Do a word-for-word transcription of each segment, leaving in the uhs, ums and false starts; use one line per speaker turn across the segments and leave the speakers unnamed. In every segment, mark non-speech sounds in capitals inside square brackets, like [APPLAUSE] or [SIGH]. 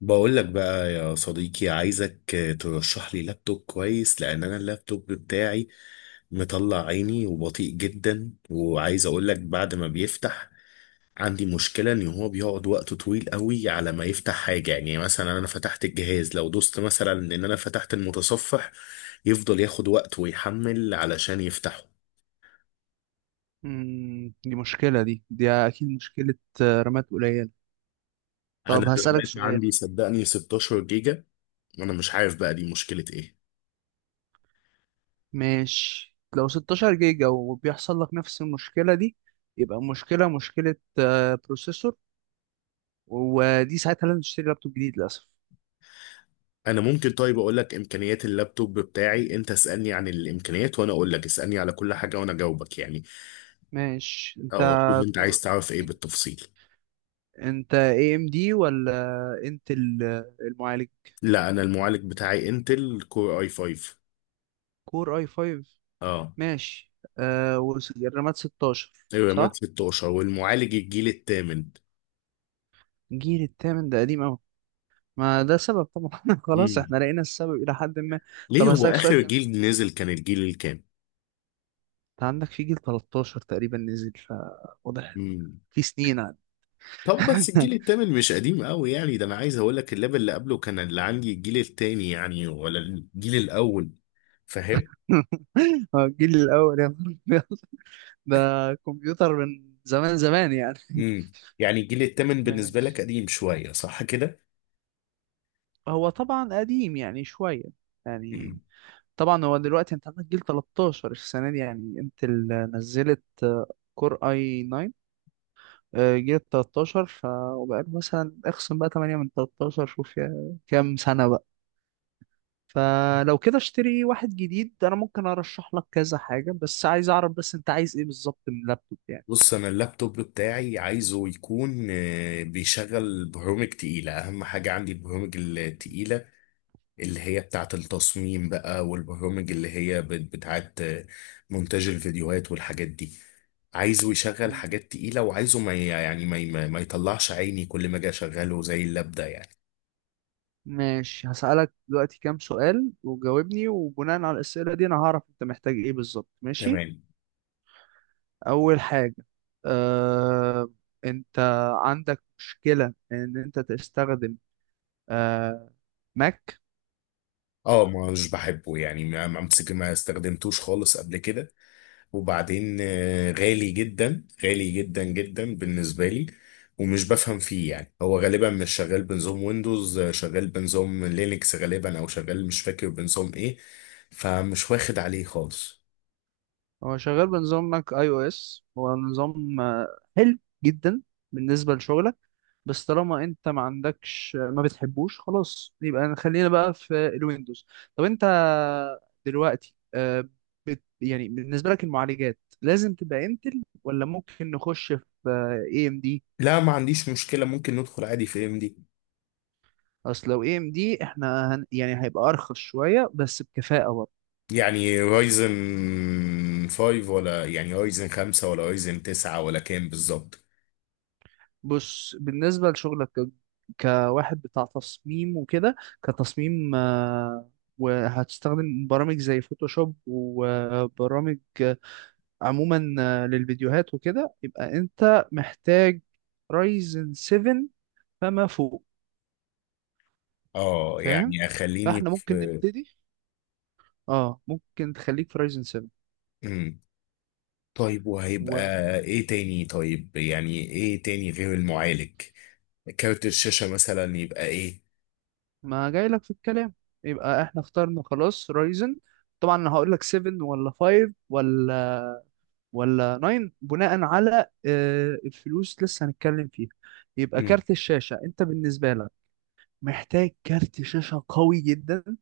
بقول لك بقى يا صديقي عايزك ترشح لي لابتوب كويس لان انا اللابتوب بتاعي مطلع عيني وبطيء جدا، وعايز اقول لك بعد ما بيفتح عندي مشكلة ان هو بيقعد وقت طويل قوي على ما يفتح حاجة، يعني مثلا انا فتحت الجهاز، لو دوست مثلا ان انا فتحت المتصفح يفضل ياخد وقت ويحمل علشان يفتحه.
مم، دي مشكلة دي دي أكيد مشكلة. آه، رامات قليلة.
انا
طب هسألك
الرامات
سؤال.
عندي صدقني ستة عشر جيجا، وانا مش عارف بقى دي مشكلة ايه.
ماشي، لو ستة عشر جيجا وبيحصل لك نفس المشكلة دي يبقى المشكلة مشكلة آه، بروسيسور، ودي ساعتها لازم تشتري لابتوب جديد للأسف.
انا ممكن طيب اقول لك امكانيات اللابتوب بتاعي، انت اسالني عن الامكانيات وانا اقول لك، اسالني على كل حاجه وانا اجاوبك يعني.
ماشي، أنت
اه شوف، انت عايز
كور
تعرف ايه
إن-
بالتفصيل؟
أنت اي ام دي ولا انتل؟ آه، المعالج
لا انا المعالج بتاعي انتل كور اي خمسة.
كور اي خمسة.
اه
ماشي. آه والرامات ستاشر
الرامات
صح؟
ستاشر والمعالج الجيل الثامن.
جيل التامن ده قديم، ما ده سبب طبعا. [LAUGHS] خلاص
امم
احنا لقينا السبب الى حد ما. طب
ليه، هو
هسألك سؤال
اخر
كمان
جيل نزل
لسه.
كان الجيل الكام؟
انت عندك في جيل تلتاشر تقريبا نزل، فواضح
امم
في سنين عاد.
طب بس الجيل
[LAUGHS]
الثامن مش قديم قوي يعني، ده انا عايز اقول لك اللاب اللي قبله كان اللي عندي الجيل الثاني يعني، ولا الجيل الاول، فاهم؟
هو الجيل الاول يا نهار أبيض. [LAUGHS] ده كمبيوتر من زمان زمان يعني.
امم
[LAUGHS]
يعني الجيل التامن بالنسبة لك
ماشي،
قديم شوية صح كده؟
هو طبعا قديم يعني شوية يعني.
مم.
طبعا هو دلوقتي انت عندك جيل تلتاشر السنة دي يعني انت اللي نزلت، كور اي تسعة. آه، جيل تلتاشر ف... وبقى مثلا اخصم بقى ثمانية من تلتاشر، شوف يا- كام سنة بقى. فلو كده اشتري واحد جديد. انا ممكن ارشح لك كذا حاجة، بس عايز اعرف بس انت عايز ايه بالظبط من اللابتوب يعني.
بص أنا اللابتوب بتاعي عايزه يكون آه، بيشغل برامج تقيلة، أهم حاجة عندي البرامج التقيلة اللي هي بتاعة التصميم بقى، والبرامج اللي هي بت- بتاعة آه، مونتاج الفيديوهات والحاجات دي. عايزه يشغل
مم.
حاجات تقيلة، وعايزه ما ي- يعني ما ي- ما ما يطلعش عيني كل ما أجي أشغله زي اللاب ده يعني.
ماشي، هسألك دلوقتي كام سؤال وجاوبني، وبناء على الأسئلة دي انا هعرف انت محتاج ايه بالظبط، ماشي.
تمام.
اول حاجة، أه... انت عندك مشكلة ان انت تستخدم أه... ماك؟
اه مش بحبه يعني، ما ما- ما استخدمتوش خالص قبل كده، وبعدين آه، غالي جدا، غالي جدا جدا بالنسبة لي، ومش بفهم فيه يعني، هو غالبا مش شغال بنظام ويندوز، آه، شغال بنظام لينكس غالبا، او شغال مش فاكر بنظام ايه، فمش واخد عليه خالص.
هو شغال بنظام ماك اي او اس، هو نظام آه، حلو جدا بالنسبة لشغلك، بس طالما انت ما عندكش آه، ما بتحبوش خلاص يبقى خلينا بقى في الويندوز. طب انت دلوقتي آه، بت يعني بالنسبة لك المعالجات لازم تبقى انتل ولا ممكن نخش في اي ام دي؟
لا ما عنديش مشكلة، ممكن ندخل عادي في ام دي.
اصل لو اي ام دي احنا هن يعني هيبقى ارخص شوية بس بكفاءة برضه.
يعني رايزن خمسة ولا يعني رايزن خمسة ولا رايزن تسعة ولا كام بالظبط؟
بص، بالنسبة لشغلك ك- كواحد بتاع تصميم وكده، كتصميم آه، وهتستخدم برامج زي فوتوشوب وبرامج آه، عموما آه، للفيديوهات وكده، يبقى انت محتاج رايزن سبعة فما فوق.
اه
فاهم؟
يعني اخليني
فاحنا ممكن
في،
نبتدي. اه ممكن تخليك في رايزن سبعة
طيب وهيبقى
وما
ايه تاني؟ طيب يعني ايه تاني غير المعالج؟ كارت الشاشة مثلا يبقى ايه؟
جايلك في الكلام. يبقى احنا اخترنا خلاص رايزن، طبعا انا هقول لك سبعة ولا خمسة ولا ولا تسعة بناء على آه، الفلوس لسه هنتكلم فيها. يبقى
مم.
كارت الشاشة، انت بالنسبة لك محتاج كارت شاشة قوي جدا،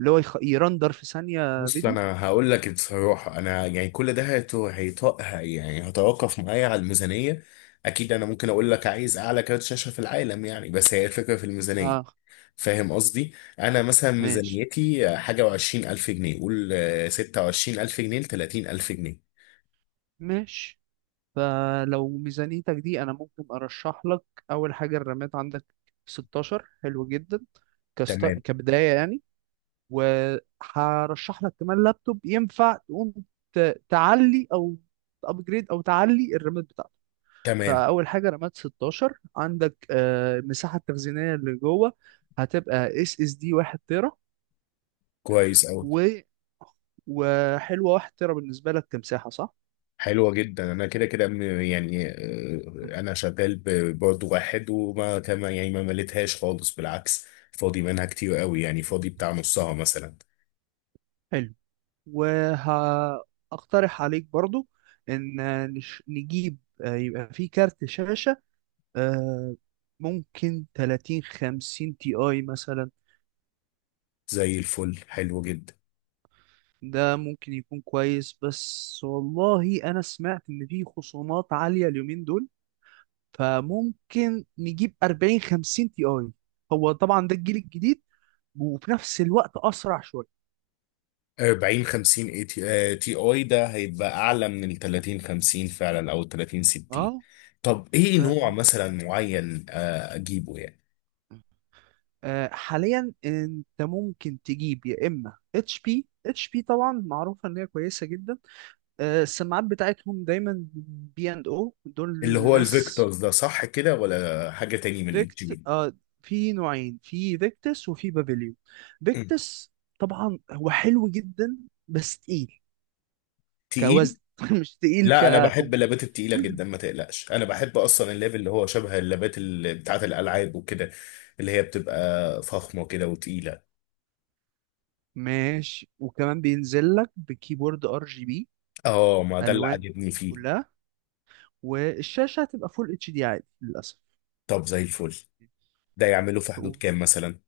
اللي هو يخ... يرندر في ثانية
بص
فيديو.
انا هقول لك بصراحة، انا يعني كل ده هيت- هيط- هي يعني هتوقف معايا على الميزانية. اكيد انا ممكن اقول لك عايز اعلى كارت شاشة في العالم يعني، بس هي الفكرة في الميزانية،
اه.
فاهم قصدي؟ انا مثلا
ماشي،
ميزانيتي حاجة وعشرين الف جنيه، قول آه، ستة وعشرين الف جنيه لتلاتين الف جنيه.
ماشي. فلو ميزانيتك دي انا ممكن ارشح لك. اول حاجة الرامات عندك ستاشر حلو جدا، كست...
تمام.
كبداية يعني. وهرشح لك كمان لابتوب ينفع تقوم ت... تعلي او ابجريد او تعلي الرامات.
تمام.
فاول حاجه رامات ستاشر عندك. آه، المساحه التخزينيه اللي جوه هتبقى اس اس دي واحد تيرا.
كويس اوي.
و وحلوه واحد تيرا بالنسبه لك كمساحه صح؟
حلوة جدا، أنا كده كده م- يعني
مم.
آه، أنا شغال ب- برضه واحد وما كما يعني ما مليتهاش خالص، بالعكس فاضي منها كتير قوي، يعني
مم.
فاضي بتاع نصها مثلا.
حلو. وهقترح عليك برضو ان نش- نجيب آه، يبقى في كارت شاشة آه، ممكن ثلاثين خمسين تي اي مثلا.
زي الفل، حلو جدا.
ده ممكن يكون كويس، بس والله انا سمعت ان في خصومات عالية اليومين دول، فممكن نجيب أربعين خمسين تي اي، هو طبعا ده الجيل الجديد وفي نفس الوقت اسرع شويه.
أربعين خمسين اي تي، آه، تي اي ده هيبقى أعلى من ال تلاتين خمسين فعلا، أو ال تلاتين ستين.
اه،
طب إيه
ف
نوع مثلا معين آه، أجيبه يعني؟
آه، حاليا انت ممكن تجيب يا اما اتش بي. اتش بي طبعا معروفه ان هي كويسه جدا، آه، السماعات بتاعتهم دايما بي اند او دول.
اللي هو
ناس
الفيكتورز ده صح كده، ولا حاجة تاني من ال جي
فيكت
بي؟
آه، في نوعين، في فيكتس وفي بافيليون. فيكتس طبعا هو حلو جدا بس تقيل،
تقيل.
كوزن، [LAUGHS] مش تقيل
لا انا بحب
ككمبيوتر.
اللابات التقيله
[LAUGHS]
جدا، ما تقلقش انا بحب اصلا الليفل اللي هو شبه اللابات ال- بتاعه الالعاب وكده، اللي هي بتبقى فخمه كده وتقيله.
ماشي. وكمان بينزل لك بكيبورد ار جي بي،
اه ما ده اللي
الوان
عاجبني فيه.
كلها. والشاشه هتبقى فول اتش دي عادي للاسف.
طب زي الفل، ده يعمله في حدود كام مثلا؟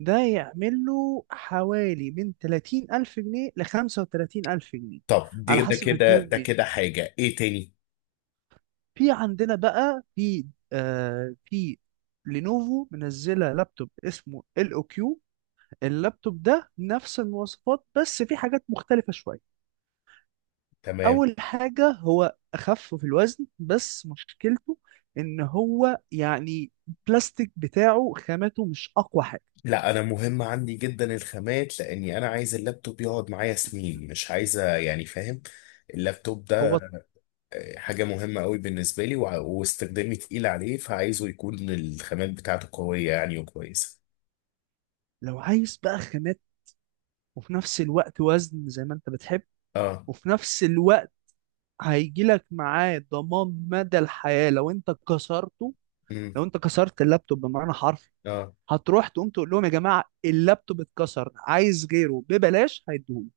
ده يعمل له حوالي من ثلاثين ألف جنيه ل خمسة وتلاتين ألف جنيه
طب دي
على
ده
حسب
كده
هتجيبه
ده
منين.
كده حاجه ايه تاني؟
في عندنا بقى في آه في لينوفو منزلة لابتوب اسمه ال او كيو. اللابتوب ده نفس المواصفات بس في حاجات مختلفة شوية.
تمام.
اول حاجه هو اخف في الوزن، بس مشكلته ان هو يعني البلاستيك بتاعه خامته مش اقوى حاجه.
لا انا مهم عندي جدا الخامات، لاني انا عايز اللابتوب يقعد معايا سنين، مش عايزه يعني، فاهم؟ اللابتوب
هو
حاجة مهمة قوي بالنسبة لي، وع- واستخدامي تقيل عليه، فعايزه يكون الخامات بتاعته قوية يعني وكويسة.
لو عايز بقى خامات وفي نفس الوقت وزن زي ما انت بتحب،
اه.
وفي نفس الوقت هيجيلك معاه ضمان مدى الحياة لو انت كسرته.
امم
لو انت كسرت اللابتوب بمعنى حرفي،
اه.
هتروح تقوم تقول لهم يا جماعة اللابتوب اتكسر عايز غيره ببلاش، هيديهولي.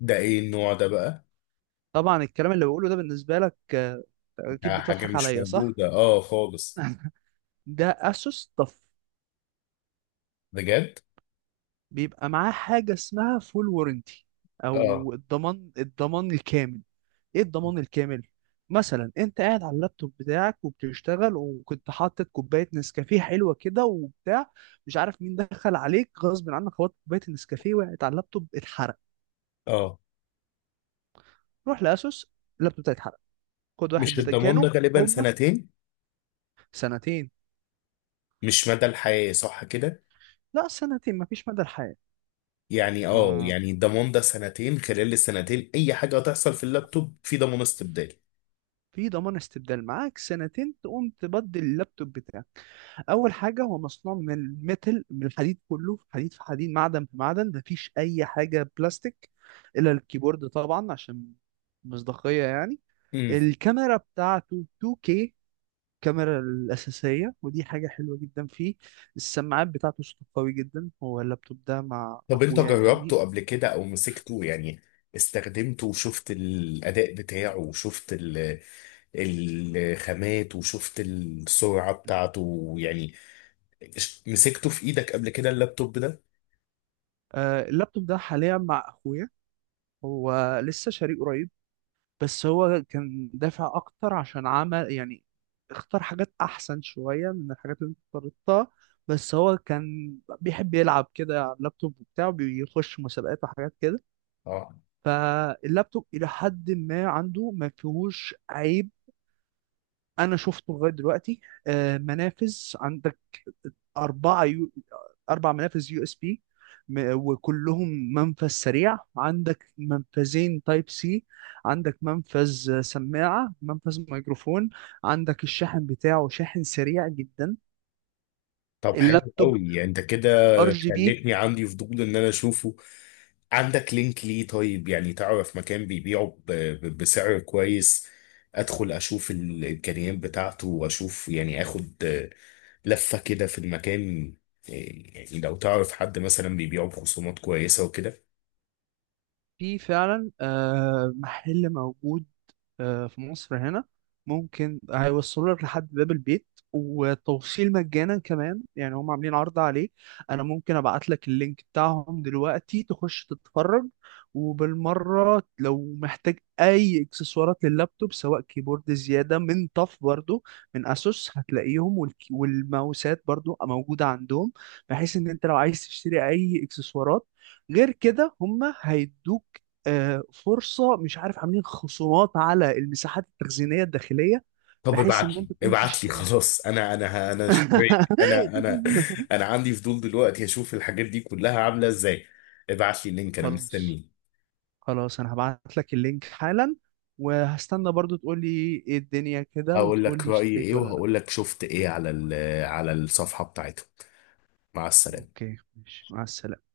ده ايه النوع ده بقى؟
طبعا الكلام اللي بقوله ده بالنسبة لك آه، اكيد
ده حاجة
بتضحك
مش
عليا صح؟
موجودة اه خالص.
[LAUGHS] ده اسوس طف.
بجد؟
بيبقى معاه حاجه اسمها فول وورنتي
اه.
او الضمان الضمان الكامل. ايه الضمان الكامل؟ مثلا انت قاعد على اللابتوب بتاعك وبتشتغل، وكنت حاطط كوبايه نسكافيه حلوه كده وبتاع، مش عارف مين دخل عليك غصب عنك خبطت كوبايه النسكافيه وقعت على اللابتوب اتحرق.
اه
روح لاسوس، اللابتوب بتاعي اتحرق، خد واحد
مش
بدل
الضمان
كانوا.
ده غالبا
هما
سنتين؟
سنتين.
مش مدى الحياة صح كده؟
لا سنتين مفيش مدى الحياه.
يعني اه،
آه.
يعني الضمان ده سنتين، خلال السنتين اي حاجة هتحصل في اللابتوب في ضمان استبدالي.
في ضمان استبدال معاك سنتين تقوم تبدل اللابتوب بتاعك. اول حاجه هو مصنوع من الميتل، من الحديد، كله في حديد، في حديد معدن، في معدن، مفيش اي حاجه بلاستيك الا الكيبورد طبعا عشان مصداقيه يعني. الكاميرا بتاعته اتنين كيه، الكاميرا الأساسية، ودي حاجة حلوة جدا فيه. السماعات بتاعته صوته قوي جدا. هو اللابتوب ده مع
طب انت
أخويا يعني.
جربته قبل كده، او مسكته يعني، استخدمته وشفت الاداء بتاعه وشفت ال- الخامات وشفت السرعة بتاعته يعني، ش- مسكته في ايدك قبل كده اللابتوب ده؟
آه، اللابتوب ده حاليا مع أخويا، هو لسه شاريه قريب، بس هو كان دافع اكتر عشان عمل يعني اختار حاجات احسن شوية من الحاجات اللي انت اخترتها. بس هو كان بيحب يلعب كده على اللابتوب بتاعه، بيخش مسابقات وحاجات كده.
اه.
فاللابتوب الى حد ما عنده ما فيهوش عيب انا شفته لغاية دلوقتي. آه، منافذ، عند أربعة يو... أربع منافذ يو اس بي، وكلهم منفذ سريع. عندك منفذين تايب سي، عندك منفذ سماعة، منفذ ميكروفون. عندك الشاحن بتاعه شاحن سريع جدا.
طب حلو
اللابتوب
قوي، يعني انت كده
ار جي بي.
خلتني عندي فضول ان انا اشوفه. عندك لينك ليه طيب؟ يعني تعرف مكان بيبيعه ب- ب- بسعر كويس، ادخل اشوف الامكانيات بتاعته واشوف يعني، اخد لفه كده في المكان. إيه، يعني لو تعرف حد مثلا بيبيعه بخصومات كويسه وكده.
فيه فعلا آه، محل موجود آه، في مصر هنا، ممكن هيوصلوا لك لحد باب البيت، والتوصيل مجانا كمان، يعني هم عاملين عرض عليه. انا ممكن ابعت لك اللينك بتاعهم دلوقتي تخش تتفرج. وبالمرة لو محتاج اي اكسسوارات لللابتوب، سواء كيبورد زيادة من طف برضو، من اسوس هتلاقيهم، والك- والماوسات برضو موجودة عندهم، بحيث ان انت لو عايز تشتري اي اكسسوارات غير كده هم هيدوك آه، فرصه، مش عارف عاملين خصومات على المساحات التخزينيه الداخليه،
طب
بحيث ان
ابعت لي
انت تقوم
ابعت لي
تشتريها.
خلاص، انا انا انا اشتريت، انا انا
[LAUGHS]
انا عندي فضول دلوقتي اشوف الحاجات دي كلها عامله ازاي. ابعت لي اللينك انا
خلاص،
مستنيه.
خلاص انا هبعت لك اللينك حالا، وهستنى برضو تقول لي ايه الدنيا كده،
هقول
وتقول
لك
لي
رايي
اشتريت
ايه،
ولا لا.
وهقول لك شفت ايه على ال- على الصفحه بتاعتهم. مع السلامه.
اوكي ماشي، مع السلامه.